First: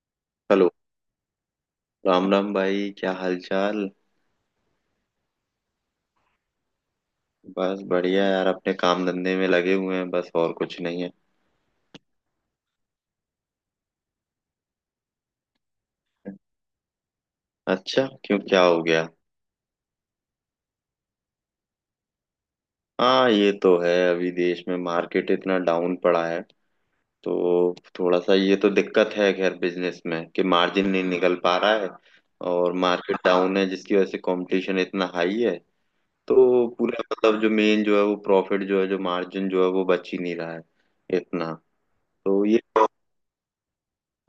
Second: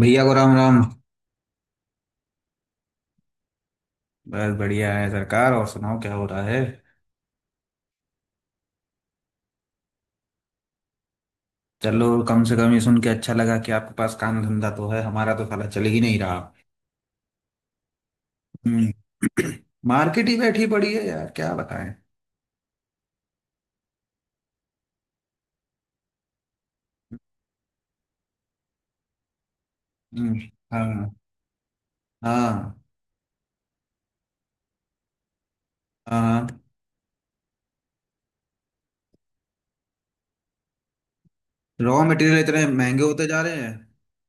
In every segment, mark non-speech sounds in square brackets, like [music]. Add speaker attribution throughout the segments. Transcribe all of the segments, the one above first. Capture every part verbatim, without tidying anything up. Speaker 1: भैया को राम
Speaker 2: हेलो।
Speaker 1: राम।
Speaker 2: राम राम भाई, क्या हाल चाल?
Speaker 1: बस बढ़िया है सरकार। और सुनाओ, क्या हो रहा है?
Speaker 2: बस बढ़िया यार, अपने काम धंधे में लगे हुए हैं, बस और कुछ नहीं है।
Speaker 1: चलो, कम से कम ये सुन के अच्छा लगा कि आपके पास काम धंधा तो है। हमारा तो साला चल ही नहीं रहा।
Speaker 2: अच्छा, क्यों क्या हो गया?
Speaker 1: हम्म [clears throat] मार्केट ही बैठी पड़ी है यार, क्या बताएं।
Speaker 2: हाँ ये तो है, अभी देश में मार्केट इतना डाउन पड़ा है। तो थोड़ा सा ये तो दिक्कत है खैर बिजनेस में
Speaker 1: हम्म।
Speaker 2: कि मार्जिन नहीं
Speaker 1: हाँ
Speaker 2: निकल पा रहा है। और
Speaker 1: हाँ।
Speaker 2: मार्केट डाउन है जिसकी वजह से कंपटीशन इतना हाई है।
Speaker 1: हाँ।
Speaker 2: तो पूरा मतलब जो मेन जो है वो प्रॉफिट जो है जो मार्जिन जो है वो बच ही नहीं रहा है इतना।
Speaker 1: रॉ मटेरियल
Speaker 2: तो ये
Speaker 1: इतने महंगे होते जा रहे हैं।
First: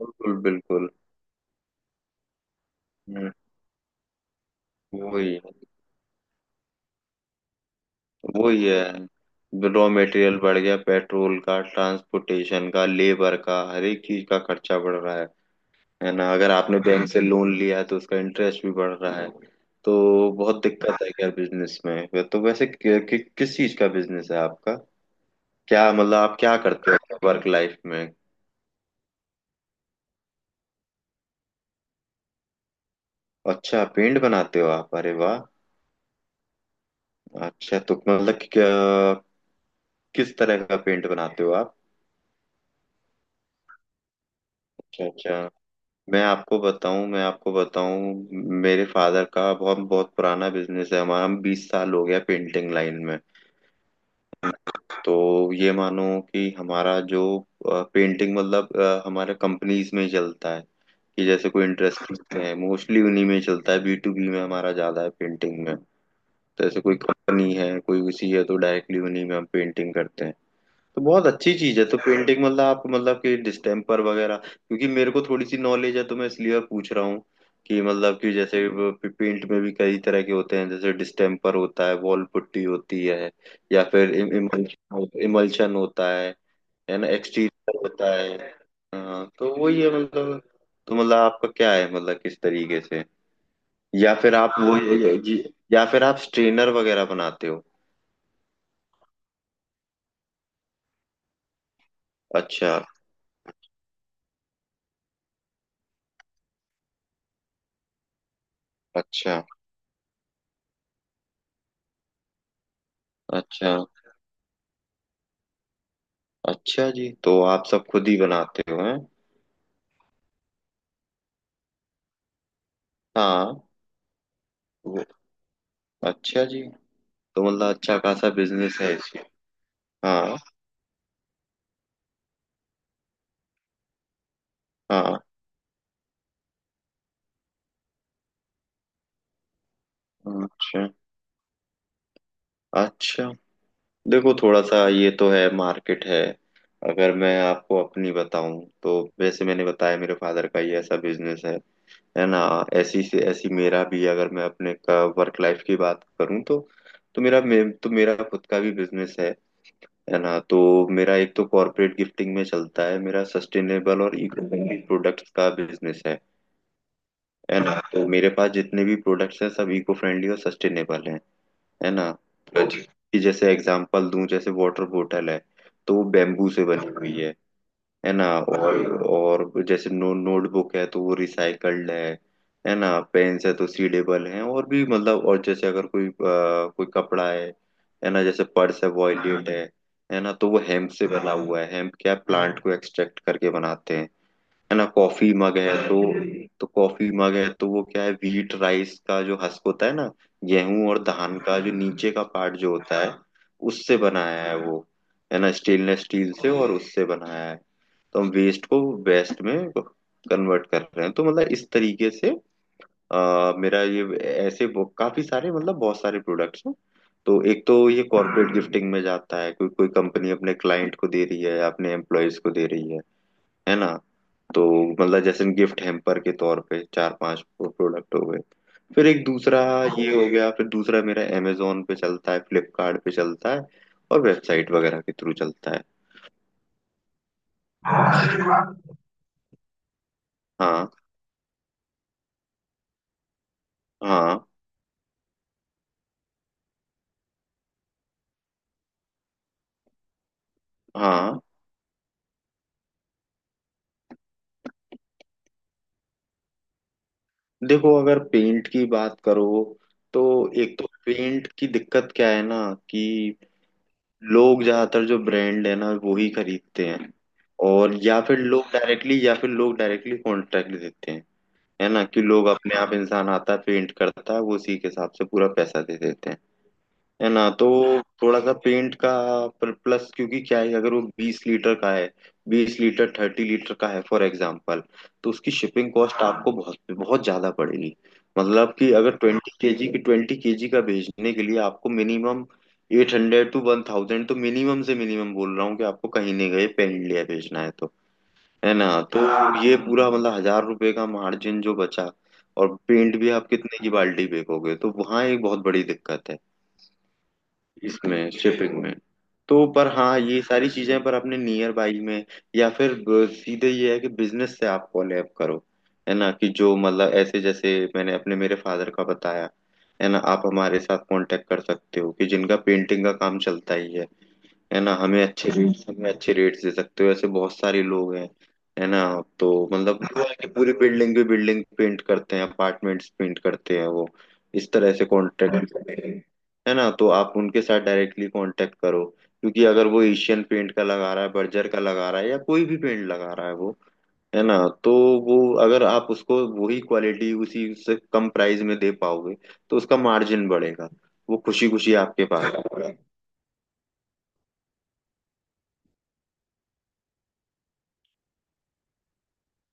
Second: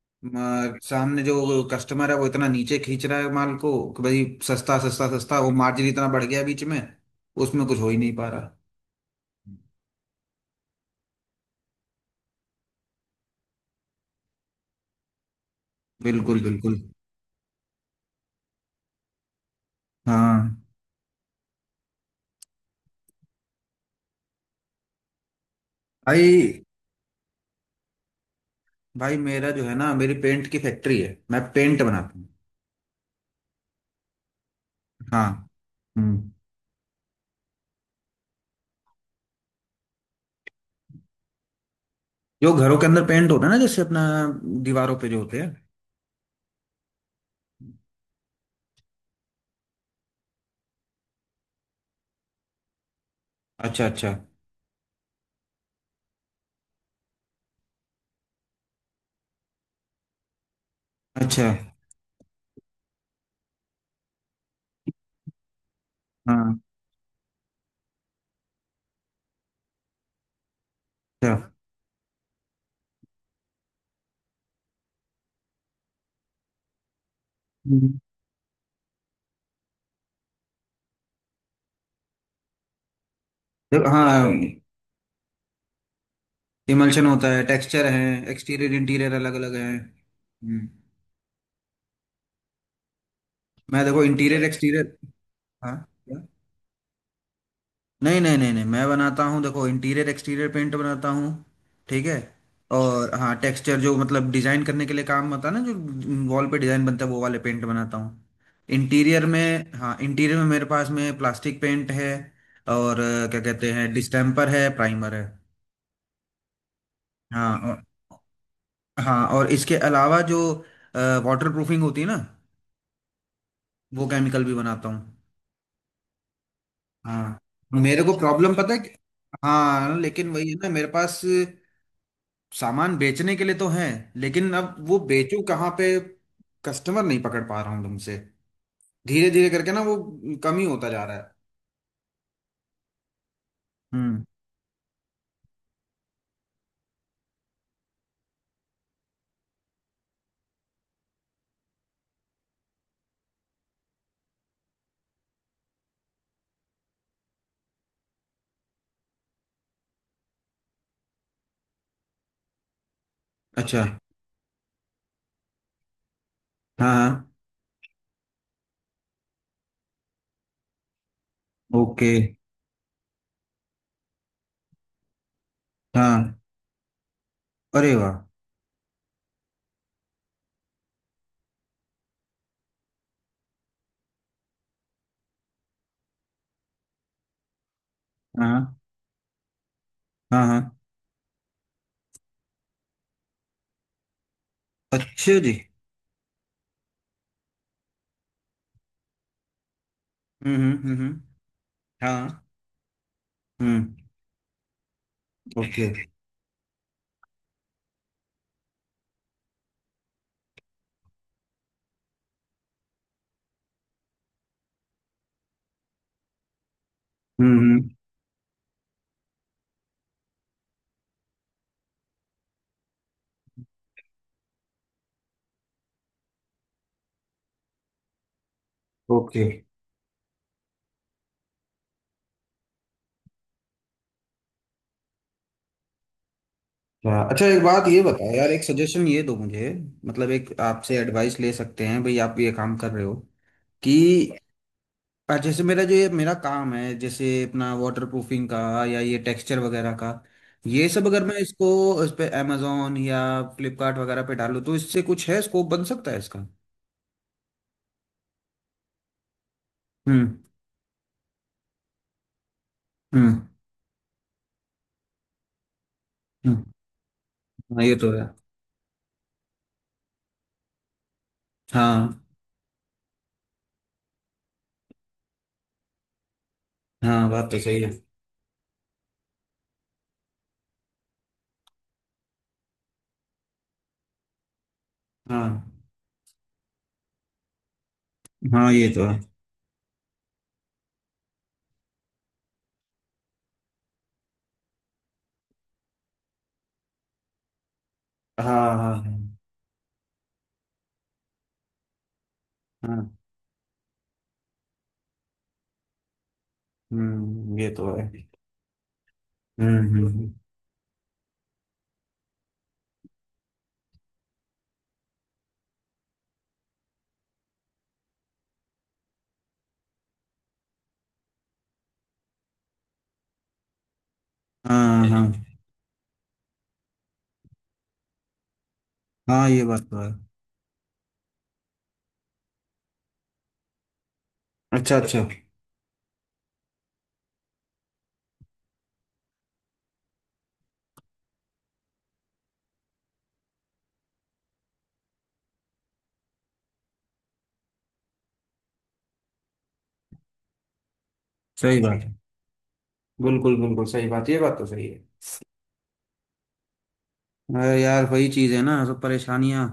Speaker 2: बिल्कुल
Speaker 1: म-
Speaker 2: बिल्कुल।
Speaker 1: सामने जो कस्टमर है वो इतना नीचे खींच रहा
Speaker 2: हम्म,
Speaker 1: है माल को कि भाई सस्ता सस्ता
Speaker 2: वही
Speaker 1: सस्ता, वो
Speaker 2: है।
Speaker 1: मार्जिन इतना बढ़ गया बीच में। उसमें कुछ हो ही नहीं पा रहा।
Speaker 2: वो ये है, रॉ मटेरियल बढ़ गया, पेट्रोल का, ट्रांसपोर्टेशन का, लेबर का, हर एक चीज का खर्चा बढ़ रहा है। है ना,
Speaker 1: बिल्कुल
Speaker 2: अगर आपने
Speaker 1: बिल्कुल।
Speaker 2: बैंक से लोन लिया है तो उसका इंटरेस्ट भी बढ़ रहा है। तो
Speaker 1: हाँ।
Speaker 2: बहुत दिक्कत है क्या बिजनेस में। तो वैसे कि, कि, किस चीज का बिजनेस है आपका? क्या मतलब आप क्या
Speaker 1: भाई।
Speaker 2: करते हो वर्क लाइफ में?
Speaker 1: भाई मेरा जो है ना, मेरी पेंट की फैक्ट्री है, मैं पेंट बनाता हूँ।
Speaker 2: अच्छा पेंट बनाते हो आप, अरे
Speaker 1: हाँ।
Speaker 2: वाह!
Speaker 1: हम्म।
Speaker 2: अच्छा तो मतलब कि, क्या- किस तरह का पेंट बनाते हो आप?
Speaker 1: जो घरों के अंदर पेंट होता है ना, जैसे अपना दीवारों
Speaker 2: अच्छा
Speaker 1: पे जो होते
Speaker 2: अच्छा।
Speaker 1: हैं।
Speaker 2: मैं आपको बताऊं मैं आपको बताऊं मेरे फादर का बहुत बहुत पुराना बिजनेस है, हमारा हम बीस साल हो गया पेंटिंग लाइन में।
Speaker 1: अच्छा अच्छा।
Speaker 2: तो ये मानो कि हमारा जो पेंटिंग मतलब अ, हमारे कंपनीज में ही चलता है। कि
Speaker 1: अच्छा।
Speaker 2: जैसे कोई इंटरेस्ट है, मोस्टली उन्हीं में चलता है, बी टू बी में हमारा ज्यादा है पेंटिंग में। तो
Speaker 1: हाँ।
Speaker 2: जैसे कोई कंपनी है कोई उसी है तो डायरेक्टली उन्हीं में हम पेंटिंग करते हैं। तो बहुत
Speaker 1: अच्छा।
Speaker 2: अच्छी चीज है। तो पेंटिंग मतलब आप मतलब कि डिस्टेम्पर वगैरह, क्योंकि मेरे को थोड़ी सी नॉलेज है तो मैं इसलिए पूछ रहा हूँ कि
Speaker 1: हम्म।
Speaker 2: मतलब कि जैसे पेंट में भी कई तरह के होते हैं, जैसे डिस्टेम्पर होता है, वॉल पुट्टी होती है, या
Speaker 1: देखो,
Speaker 2: फिर
Speaker 1: हाँ।
Speaker 2: इमल्शन इमल्शन होता है है
Speaker 1: इमल्शन
Speaker 2: ना,
Speaker 1: होता है,
Speaker 2: एक्सटीरियर
Speaker 1: टेक्सचर है।
Speaker 2: होता है।
Speaker 1: एक्सटीरियर इंटीरियर
Speaker 2: हाँ
Speaker 1: अलग अलग
Speaker 2: तो
Speaker 1: है।
Speaker 2: वही है मतलब।
Speaker 1: हम्म।
Speaker 2: तो मतलब आपका क्या है मतलब किस तरीके से?
Speaker 1: मैं, देखो,
Speaker 2: या फिर
Speaker 1: इंटीरियर
Speaker 2: आप वो
Speaker 1: एक्सटीरियर। हाँ।
Speaker 2: या फिर आप स्ट्रेनर वगैरह बनाते हो?
Speaker 1: नहीं नहीं नहीं नहीं, मैं बनाता हूँ, देखो इंटीरियर एक्सटीरियर पेंट बनाता हूँ। ठीक है।
Speaker 2: अच्छा
Speaker 1: और हाँ, टेक्सचर जो मतलब डिजाइन करने के लिए काम होता है ना, जो वॉल पे डिजाइन बनता है, वो वाले पेंट बनाता हूँ। इंटीरियर
Speaker 2: अच्छा।
Speaker 1: में, हाँ, इंटीरियर में मेरे पास में प्लास्टिक पेंट है। और अ, क्या कहते
Speaker 2: अच्छा
Speaker 1: हैं, डिस्टेम्पर है, प्राइमर है।
Speaker 2: अच्छा जी, तो
Speaker 1: हाँ
Speaker 2: आप
Speaker 1: और,
Speaker 2: सब खुद ही बनाते हो हैं?
Speaker 1: हाँ और इसके अलावा जो वाटर प्रूफिंग होती है ना,
Speaker 2: हाँ
Speaker 1: वो केमिकल भी बनाता हूँ।
Speaker 2: वो- अच्छा जी।
Speaker 1: हाँ।
Speaker 2: तो मतलब अच्छा
Speaker 1: मेरे को
Speaker 2: खासा
Speaker 1: प्रॉब्लम पता है
Speaker 2: बिजनेस
Speaker 1: कि-
Speaker 2: है इसका।
Speaker 1: हाँ, लेकिन
Speaker 2: हाँ
Speaker 1: वही है ना, मेरे पास सामान बेचने के लिए तो है, लेकिन अब वो
Speaker 2: हाँ।
Speaker 1: बेचूं कहाँ पे? कस्टमर नहीं पकड़ पा रहा हूँ तुमसे। धीरे धीरे करके ना, वो कम ही
Speaker 2: अच्छा
Speaker 1: होता जा रहा है।
Speaker 2: अच्छा।
Speaker 1: हम्म।
Speaker 2: देखो थोड़ा सा ये तो है मार्केट है। अगर मैं आपको अपनी बताऊं तो वैसे मैंने बताया, मेरे फादर का ये ऐसा बिजनेस है है ना। ऐसी से ऐसी मेरा भी, अगर मैं अपने का वर्क लाइफ की बात करूं तो तो मेरा मे, तो मेरा खुद का भी बिजनेस है है ना। तो मेरा एक तो कॉर्पोरेट गिफ्टिंग में चलता है, मेरा
Speaker 1: अच्छा।
Speaker 2: सस्टेनेबल और इको फ्रेंडली प्रोडक्ट्स का बिजनेस है
Speaker 1: हाँ हाँ।
Speaker 2: है ना। तो मेरे पास जितने भी प्रोडक्ट्स हैं सब इको फ्रेंडली और सस्टेनेबल हैं, है ना।
Speaker 1: ओके।
Speaker 2: तो जी- कि जैसे एग्जांपल दूं, जैसे वाटर बोतल है तो वो
Speaker 1: हाँ।
Speaker 2: बेम्बू से बनी हुई है
Speaker 1: अरे
Speaker 2: है
Speaker 1: वाह।
Speaker 2: ना। और और जैसे नो नोटबुक है तो वो रिसाइकल्ड है। है ना, पेन्स है तो सीडेबल है और भी मतलब। और जैसे अगर कोई अ, कोई कपड़ा है है ना, जैसे
Speaker 1: हाँ
Speaker 2: पर्स है वॉयलेट है है ना,
Speaker 1: हाँ
Speaker 2: तो वो
Speaker 1: हाँ।
Speaker 2: हेम्प से बना हुआ है। हेम्प क्या प्लांट को एक्सट्रैक्ट करके बनाते हैं, है ना। कॉफी
Speaker 1: अच्छा जी।
Speaker 2: मग है तो तो कॉफी मग है तो वो क्या है, व्हीट राइस का जो हस्क होता है ना,
Speaker 1: हम्म हम्म
Speaker 2: गेहूं
Speaker 1: हम्म
Speaker 2: और
Speaker 1: हम्म।
Speaker 2: धान का जो नीचे का
Speaker 1: हाँ।
Speaker 2: पार्ट जो होता है,
Speaker 1: हम्म।
Speaker 2: उससे बनाया है वो, है ना।
Speaker 1: ओके।
Speaker 2: स्टेनलेस स्टील से और उससे बनाया है। तो हम वेस्ट को वेस्ट में कन्वर्ट कर रहे हैं। तो मतलब इस तरीके से अ, मेरा ये ऐसे वो- काफी सारे मतलब बहुत सारे प्रोडक्ट्स हैं। तो
Speaker 1: हम्म
Speaker 2: एक तो
Speaker 1: हम्म।
Speaker 2: ये कॉर्पोरेट गिफ्टिंग में जाता है, कोई कोई कंपनी अपने क्लाइंट को दे रही है या अपने एम्प्लॉयज को दे रही है है ना। तो मतलब जैसे गिफ्ट हैम्पर के तौर पे चार पांच प्रोडक्ट हो गए। फिर एक
Speaker 1: ओके।
Speaker 2: दूसरा ये हो गया, फिर दूसरा मेरा अमेजोन पे चलता है, फ्लिपकार्ट पे चलता है, और वेबसाइट वगैरह के थ्रू चलता है।
Speaker 1: अच्छा अच्छा, एक बात ये
Speaker 2: हाँ
Speaker 1: बताओ यार, एक सजेशन ये दो मुझे। मतलब एक आपसे एडवाइस ले सकते हैं भाई, आप ये काम कर रहे हो कि।
Speaker 2: हाँ,
Speaker 1: और जैसे मेरा जो ये मेरा काम है, जैसे अपना वाटर प्रूफिंग का या ये टेक्सचर वगैरह का, ये सब अगर हम्म।
Speaker 2: हाँ।
Speaker 1: मैं इसको इस पे अमेजोन या फ्लिपकार्ट वगैरह पे डालूं तो इससे कुछ है, स्कोप बन सकता है इसका?
Speaker 2: देखो अगर पेंट की बात करो तो
Speaker 1: हम्म
Speaker 2: एक तो पेंट की दिक्कत क्या है ना कि
Speaker 1: हम्म
Speaker 2: लोग ज्यादातर जो ब्रांड है ना वो ही
Speaker 1: हम्म।
Speaker 2: खरीदते हैं।
Speaker 1: हाँ, ये
Speaker 2: और
Speaker 1: तो
Speaker 2: या
Speaker 1: है।
Speaker 2: फिर लोग डायरेक्टली या फिर लोग डायरेक्टली कॉन्ट्रैक्ट देते हैं। है ना
Speaker 1: हाँ
Speaker 2: कि लोग अपने आप, इंसान आता है पेंट करता है वो उसी के हिसाब से पूरा पैसा दे देते हैं,
Speaker 1: हाँ,
Speaker 2: है ना।
Speaker 1: बात तो
Speaker 2: तो
Speaker 1: सही है।
Speaker 2: थोड़ा सा पेंट का प्लस, क्योंकि क्या है अगर वो बीस लीटर का है, बीस लीटर थर्टी लीटर का है फॉर एग्जाम्पल, तो
Speaker 1: हाँ
Speaker 2: उसकी शिपिंग कॉस्ट आपको बहुत बहुत ज्यादा पड़ेगी।
Speaker 1: हाँ,
Speaker 2: मतलब
Speaker 1: ये
Speaker 2: कि
Speaker 1: तो
Speaker 2: अगर
Speaker 1: है।
Speaker 2: ट्वेंटी केजी की ट्वेंटी केजी का भेजने के लिए आपको minimum eight hundred to one thousand, तो मिनिमम से मिनिमम बोल रहा हूँ कि आपको कहीं नहीं गए पेन इंडिया भेजना है तो,
Speaker 1: हाँ
Speaker 2: है ना।
Speaker 1: हाँ
Speaker 2: तो
Speaker 1: हाँ
Speaker 2: ये पूरा मतलब हजार रुपए का मार्जिन जो बचा, और
Speaker 1: हाँ।
Speaker 2: पेंट भी आप कितने की बाल्टी फेंकोगे, तो वहाँ एक बहुत बड़ी दिक्कत है
Speaker 1: हम्म, ये तो है।
Speaker 2: इसमें शिपिंग में। तो
Speaker 1: हम्म
Speaker 2: पर
Speaker 1: हम्म
Speaker 2: हाँ
Speaker 1: हम्म।
Speaker 2: ये सारी चीजें पर अपने नियर बाई में या फिर ब- सीधे ये है कि बिजनेस से आप कोलैब करो। है ना कि जो मतलब ऐसे जैसे मैंने अपने मेरे फादर का बताया, है ना। आप हमारे साथ कांटेक्ट कर सकते हो कि जिनका पेंटिंग का काम चलता ही है है ना।
Speaker 1: हाँ
Speaker 2: हमें
Speaker 1: हाँ
Speaker 2: अच्छे रेट्स हमें अच्छे रेट्स दे सकते हो, ऐसे बहुत सारे लोग हैं, है ना।
Speaker 1: हाँ,
Speaker 2: तो
Speaker 1: ये बात तो
Speaker 2: मतलब
Speaker 1: है।
Speaker 2: पूरा की पूरी बिल्डिंग भी बिल्डिंग पेंट करते हैं, अपार्टमेंट्स पेंट करते हैं वो, इस तरह
Speaker 1: अच्छा
Speaker 2: से
Speaker 1: अच्छा।
Speaker 2: कॉन्ट्रैक्ट, है ना। तो आप उनके साथ डायरेक्टली कांटेक्ट करो, क्योंकि अगर वो एशियन पेंट का लगा रहा है, बर्जर का लगा रहा है, या कोई भी पेंट लगा रहा है वो, है ना। तो वो, अगर आप उसको वही क्वालिटी उसी से कम प्राइस में दे पाओगे तो उसका मार्जिन बढ़ेगा, वो खुशी
Speaker 1: सही
Speaker 2: खुशी
Speaker 1: बात है।
Speaker 2: आपके पास आएगा।
Speaker 1: बिल्कुल बिल्कुल सही बात, ये बात तो सही है। अरे यार, वही चीज है ना, सब परेशानियां।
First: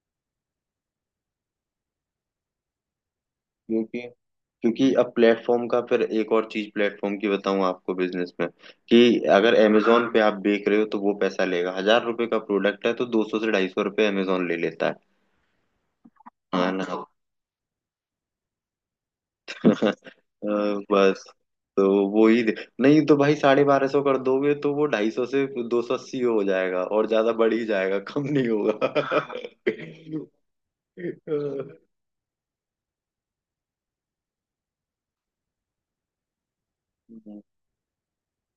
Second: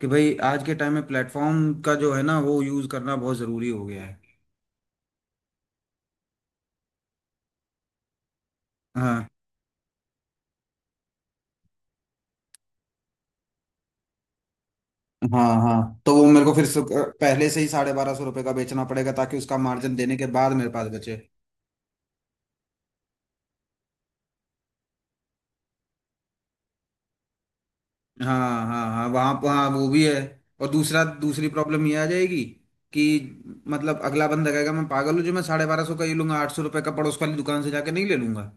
Speaker 1: कि भाई आज के टाइम में प्लेटफॉर्म का जो है ना, वो यूज करना बहुत जरूरी हो
Speaker 2: क्योंकि
Speaker 1: गया है।
Speaker 2: क्योंकि अब प्लेटफॉर्म का फिर एक और चीज प्लेटफॉर्म की बताऊं आपको बिजनेस में, कि
Speaker 1: हाँ
Speaker 2: अगर Amazon पे आप बेच रहे हो तो वो पैसा लेगा, हजार रुपए का प्रोडक्ट है तो दो सौ से ढाई सौ रुपये अमेजोन ले लेता है।
Speaker 1: हाँ, हाँ तो वो मेरे को फिर
Speaker 2: हाँ
Speaker 1: सु-
Speaker 2: ना।
Speaker 1: पहले से ही साढ़े बारह सौ रुपये का बेचना पड़ेगा ताकि उसका
Speaker 2: [laughs] अ,
Speaker 1: मार्जिन देने के बाद मेरे पास बचे।
Speaker 2: बस। तो वो ही दे- नहीं तो भाई साढ़े बारह सौ कर दोगे तो वो ढाई सौ से दो सौ अस्सी हो जाएगा और ज्यादा बढ़ ही जाएगा कम नहीं
Speaker 1: हाँ हाँ
Speaker 2: होगा।
Speaker 1: हाँ, वहाँ पर,
Speaker 2: [laughs]
Speaker 1: हाँ वो भी है। और दूसरा,
Speaker 2: अ,
Speaker 1: दूसरी प्रॉब्लम ये आ जाएगी कि मतलब अगला बंदा कहेगा मैं पागल हूँ जो मैं साढ़े बारह सौ का ये लूंगा, आठ सौ रुपये का पड़ोस वाली दुकान से जाके नहीं ले लूंगा।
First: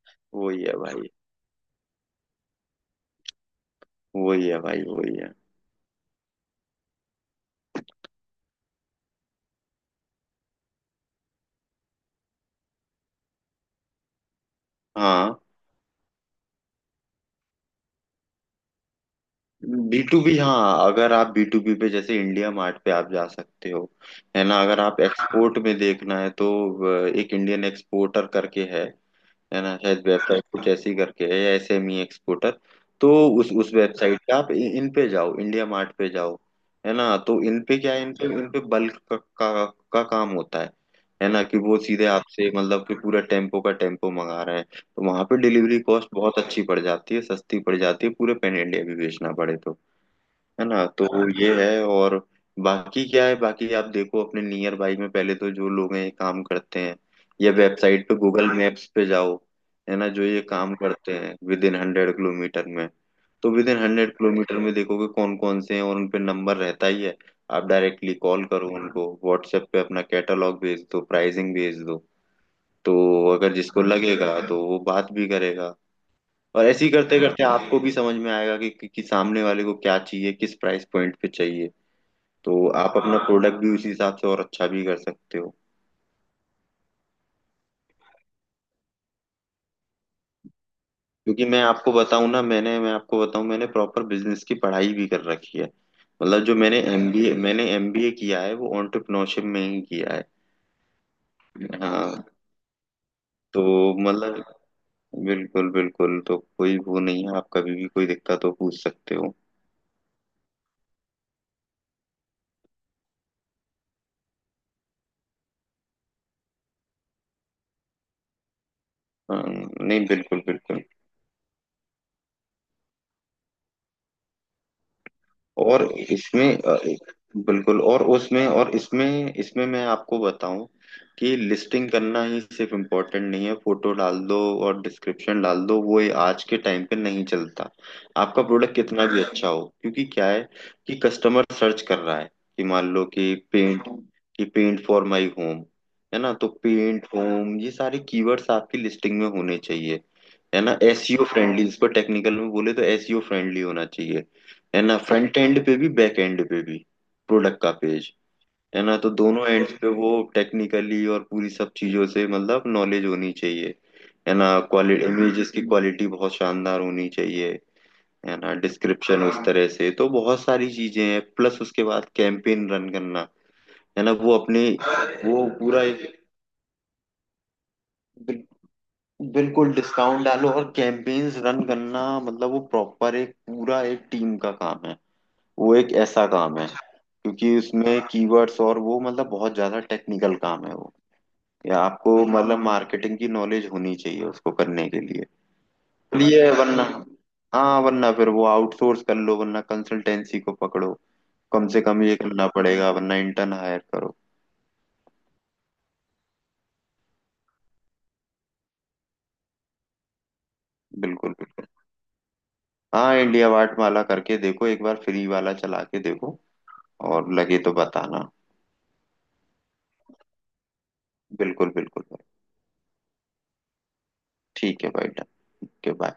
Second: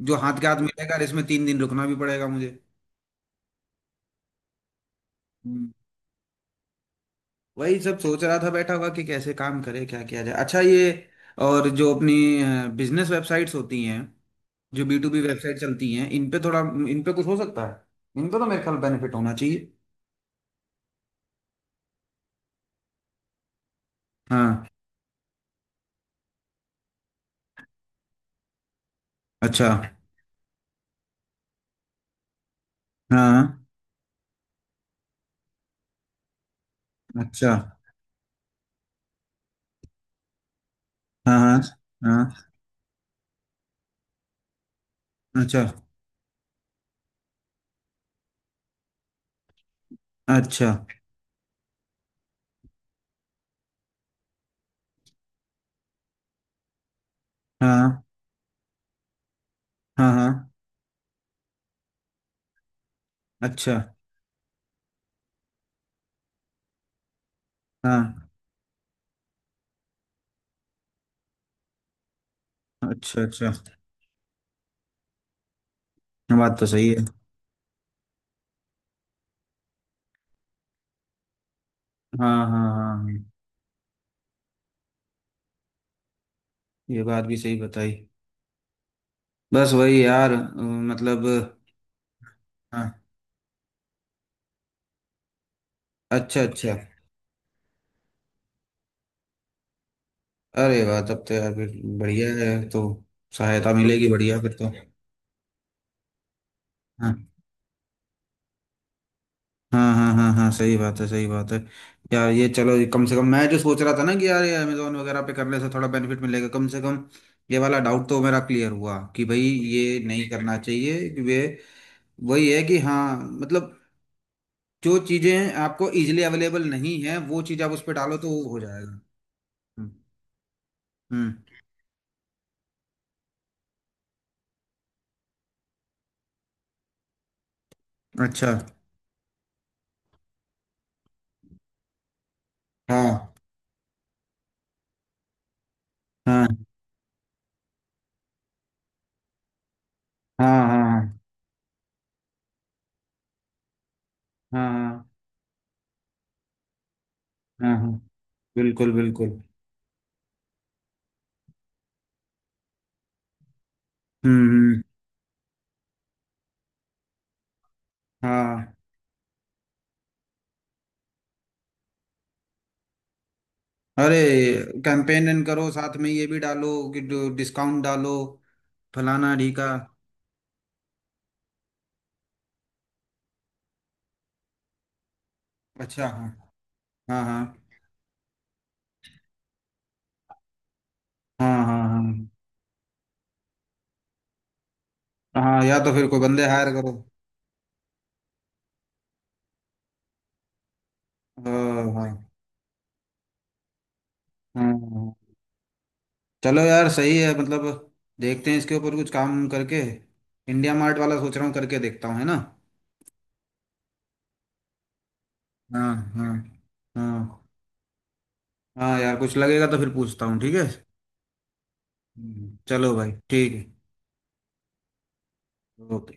Speaker 1: जो हाथ के हाथ
Speaker 2: वही है
Speaker 1: मिलेगा, और
Speaker 2: भाई,
Speaker 1: इसमें तीन दिन रुकना भी पड़ेगा।
Speaker 2: वही है भाई वही है।
Speaker 1: मुझे वही सब सोच रहा था बैठा हुआ कि कैसे काम करे, क्या किया जाए, अच्छा ये। और जो अपनी बिजनेस वेबसाइट्स होती हैं, जो बी टू बी
Speaker 2: हाँ।
Speaker 1: वेबसाइट चलती हैं, इन पे थोड़ा, इन पे कुछ हो सकता है, इन पे तो मेरे ख्याल बेनिफिट होना चाहिए।
Speaker 2: बी टू बी, हाँ, अगर आप बी टू बी पे जैसे इंडिया मार्ट पे आप जा सकते हो, है ना।
Speaker 1: हाँ।
Speaker 2: अगर आप एक्सपोर्ट में देखना है तो अ, एक इंडियन एक्सपोर्टर करके है है
Speaker 1: अच्छा।
Speaker 2: ना, शायद वेबसाइट कुछ ऐसी करके है, या एसएमई एक्सपोर्टर। तो
Speaker 1: हाँ।
Speaker 2: उस उस वेबसाइट पे आप इ- इन पे जाओ, इंडिया मार्ट पे जाओ, है ना। तो
Speaker 1: अच्छा।
Speaker 2: इन पे क्या है, इन पे इन पे बल्क का, का, का काम होता है है
Speaker 1: हाँ
Speaker 2: ना कि
Speaker 1: हाँ
Speaker 2: वो सीधे आपसे
Speaker 1: हाँ।
Speaker 2: मतलब कि पूरा टेम्पो का टेम्पो मंगा रहे हैं तो वहां पे
Speaker 1: अच्छा
Speaker 2: डिलीवरी कॉस्ट बहुत अच्छी पड़ जाती है, सस्ती पड़ जाती है, पूरे पैन इंडिया भी बेचना पड़े तो, है
Speaker 1: अच्छा।
Speaker 2: ना। तो ये है। और बाकी क्या है, बाकी आप देखो अपने नियर बाई में पहले तो जो लोग हैं ये काम करते हैं, या
Speaker 1: हाँ
Speaker 2: वेबसाइट पे गूगल मैप्स पे जाओ, है ना
Speaker 1: हाँ
Speaker 2: जो
Speaker 1: हाँ।
Speaker 2: ये काम करते हैं विद इन हंड्रेड किलोमीटर में, तो विद
Speaker 1: अच्छा।
Speaker 2: इन हंड्रेड किलोमीटर में देखोगे कौन कौन से हैं और उन पे नंबर रहता ही है। आप डायरेक्टली
Speaker 1: हाँ।
Speaker 2: कॉल करो उनको, व्हाट्सएप पे अपना कैटलॉग भेज दो, प्राइसिंग भेज दो। तो
Speaker 1: अच्छा अच्छा।
Speaker 2: अगर जिसको लगेगा तो वो बात भी करेगा,
Speaker 1: हाँ, बात
Speaker 2: और
Speaker 1: तो
Speaker 2: ऐसे
Speaker 1: सही
Speaker 2: ही
Speaker 1: है।
Speaker 2: करते करते आपको भी समझ में आएगा कि, कि, कि सामने वाले को क्या चाहिए, किस प्राइस पॉइंट पे चाहिए।
Speaker 1: हाँ हाँ
Speaker 2: तो
Speaker 1: हाँ
Speaker 2: आप अपना
Speaker 1: हाँ।
Speaker 2: प्रोडक्ट भी उसी हिसाब से और अच्छा भी कर सकते हो।
Speaker 1: ये बात भी सही बताई। बस वही यार, अ, मतलब।
Speaker 2: क्योंकि मैं आपको बताऊं ना, मैंने मैं
Speaker 1: हाँ।
Speaker 2: आपको बताऊं मैंने प्रॉपर बिजनेस की पढ़ाई भी कर रखी है,
Speaker 1: अच्छा
Speaker 2: मतलब जो
Speaker 1: अच्छा।
Speaker 2: मैंने एमबीए मैंने एमबीए किया है वो एंटरप्रेन्योरशिप में ही किया है।
Speaker 1: अरे वाह, तब तो यार फिर
Speaker 2: हाँ
Speaker 1: बढ़िया है तो,
Speaker 2: तो
Speaker 1: सहायता मिलेगी, बढ़िया
Speaker 2: मतलब
Speaker 1: फिर तो।
Speaker 2: बिल्कुल बिल्कुल। तो कोई वो नहीं
Speaker 1: हाँ
Speaker 2: है, आप कभी भी कोई दिक्कत हो पूछ सकते हो।
Speaker 1: हाँ हाँ हाँ हाँ, सही बात है, सही बात है। यार ये, चलो, ये कम से कम मैं जो सोच रहा था ना कि यार ये अमेजोन वगैरह पे करने से थोड़ा बेनिफिट मिलेगा कम से कम। ये वाला डाउट तो मेरा क्लियर हुआ कि भाई
Speaker 2: हाँ,
Speaker 1: ये
Speaker 2: नहीं
Speaker 1: नहीं
Speaker 2: बिल्कुल
Speaker 1: करना
Speaker 2: बिल्कुल।
Speaker 1: चाहिए, कि वे वही है कि हाँ, मतलब जो चीज़ें
Speaker 2: और
Speaker 1: आपको इजीली
Speaker 2: इसमें
Speaker 1: अवेलेबल
Speaker 2: अ,
Speaker 1: नहीं है, वो चीज़ आप
Speaker 2: बिल्कुल।
Speaker 1: उस पर
Speaker 2: और
Speaker 1: डालो तो वो
Speaker 2: उसमें
Speaker 1: हो
Speaker 2: और
Speaker 1: जाएगा।
Speaker 2: इसमें इसमें मैं
Speaker 1: हम्म
Speaker 2: आपको बताऊं
Speaker 1: हम्म।
Speaker 2: कि लिस्टिंग करना ही सिर्फ इम्पोर्टेंट नहीं है, फोटो डाल दो और डिस्क्रिप्शन डाल दो, वो ये आज के टाइम पे नहीं चलता, आपका
Speaker 1: अच्छा।
Speaker 2: प्रोडक्ट कितना भी अच्छा हो, क्योंकि क्या है कि कस्टमर सर्च कर रहा है कि मान लो
Speaker 1: हाँ
Speaker 2: कि पेंट कि पेंट फॉर माय होम, है ना,
Speaker 1: हाँ
Speaker 2: तो पेंट होम ये सारे कीवर्ड्स आपकी लिस्टिंग में होने चाहिए, है
Speaker 1: हाँ। हाँ
Speaker 2: ना।
Speaker 1: हाँ
Speaker 2: एसईओ फ्रेंडली, इसको टेक्निकल में बोले तो एसईओ फ्रेंडली होना चाहिए,
Speaker 1: हाँ
Speaker 2: है ना,
Speaker 1: हाँ
Speaker 2: फ्रंट एंड पे भी बैक एंड पे भी, प्रोडक्ट का
Speaker 1: हाँ हाँ।
Speaker 2: पेज, है
Speaker 1: बिल्कुल
Speaker 2: ना। तो
Speaker 1: बिल्कुल।
Speaker 2: दोनों एंड पे वो टेक्निकली और पूरी सब चीजों से मतलब नॉलेज होनी चाहिए, है ना।
Speaker 1: हम्म।
Speaker 2: क्वालिटी, इमेजेस की क्वालिटी बहुत शानदार होनी चाहिए, है ना,
Speaker 1: हाँ।
Speaker 2: डिस्क्रिप्शन उस तरह से, तो बहुत सारी चीजें हैं। प्लस उसके बाद कैंपेन रन करना, है ना,
Speaker 1: अरे,
Speaker 2: वो अपने
Speaker 1: कैंपेन
Speaker 2: वो
Speaker 1: करो
Speaker 2: पूरा
Speaker 1: साथ में
Speaker 2: एक
Speaker 1: ये भी डालो कि डिस्काउंट डालो,
Speaker 2: बिल-
Speaker 1: फलाना ढीका।
Speaker 2: बिल्कुल डिस्काउंट डालो और कैंपेन्स रन करना। मतलब वो प्रॉपर एक पूरा एक टीम का काम है, वो एक
Speaker 1: अच्छा,
Speaker 2: ऐसा
Speaker 1: हाँ।
Speaker 2: काम है
Speaker 1: हाँ
Speaker 2: क्योंकि उसमें कीवर्ड्स और वो मतलब बहुत ज्यादा टेक्निकल काम है वो,
Speaker 1: हाँ
Speaker 2: या
Speaker 1: हाँ।
Speaker 2: आपको
Speaker 1: हाँ
Speaker 2: मतलब मार्केटिंग की नॉलेज होनी चाहिए उसको करने के लिए।
Speaker 1: हाँ हाँ। या तो फिर कोई बंदे
Speaker 2: लिए
Speaker 1: हायर
Speaker 2: वरना
Speaker 1: करो।
Speaker 2: हाँ, वरना फिर वो आउटसोर्स कर लो, वरना कंसल्टेंसी को पकड़ो, कम से
Speaker 1: हाँ
Speaker 2: कम
Speaker 1: हाँ।
Speaker 2: ये करना पड़ेगा, वरना इंटर्न हायर करो।
Speaker 1: हाँ। हाँ। चलो यार, सही है मतलब। देखते हैं इसके ऊपर कुछ काम करके। इंडिया मार्ट वाला
Speaker 2: बिल्कुल
Speaker 1: सोच रहा हूँ,
Speaker 2: बिल्कुल।
Speaker 1: करके देखता हूँ, है ना?
Speaker 2: हाँ इंडिया वाट माला करके देखो, एक बार फ्री वाला चला
Speaker 1: हाँ
Speaker 2: के
Speaker 1: हाँ।
Speaker 2: देखो, और
Speaker 1: हाँ।
Speaker 2: लगे तो बताना।
Speaker 1: हाँ यार कुछ लगेगा तो फिर पूछता हूँ, ठीक है।
Speaker 2: बिल्कुल बिल्कुल भाई।
Speaker 1: हम्म, चलो भाई, ठीक है।
Speaker 2: ठीक है भाई, डन। Okay
Speaker 1: okay.
Speaker 2: बाय।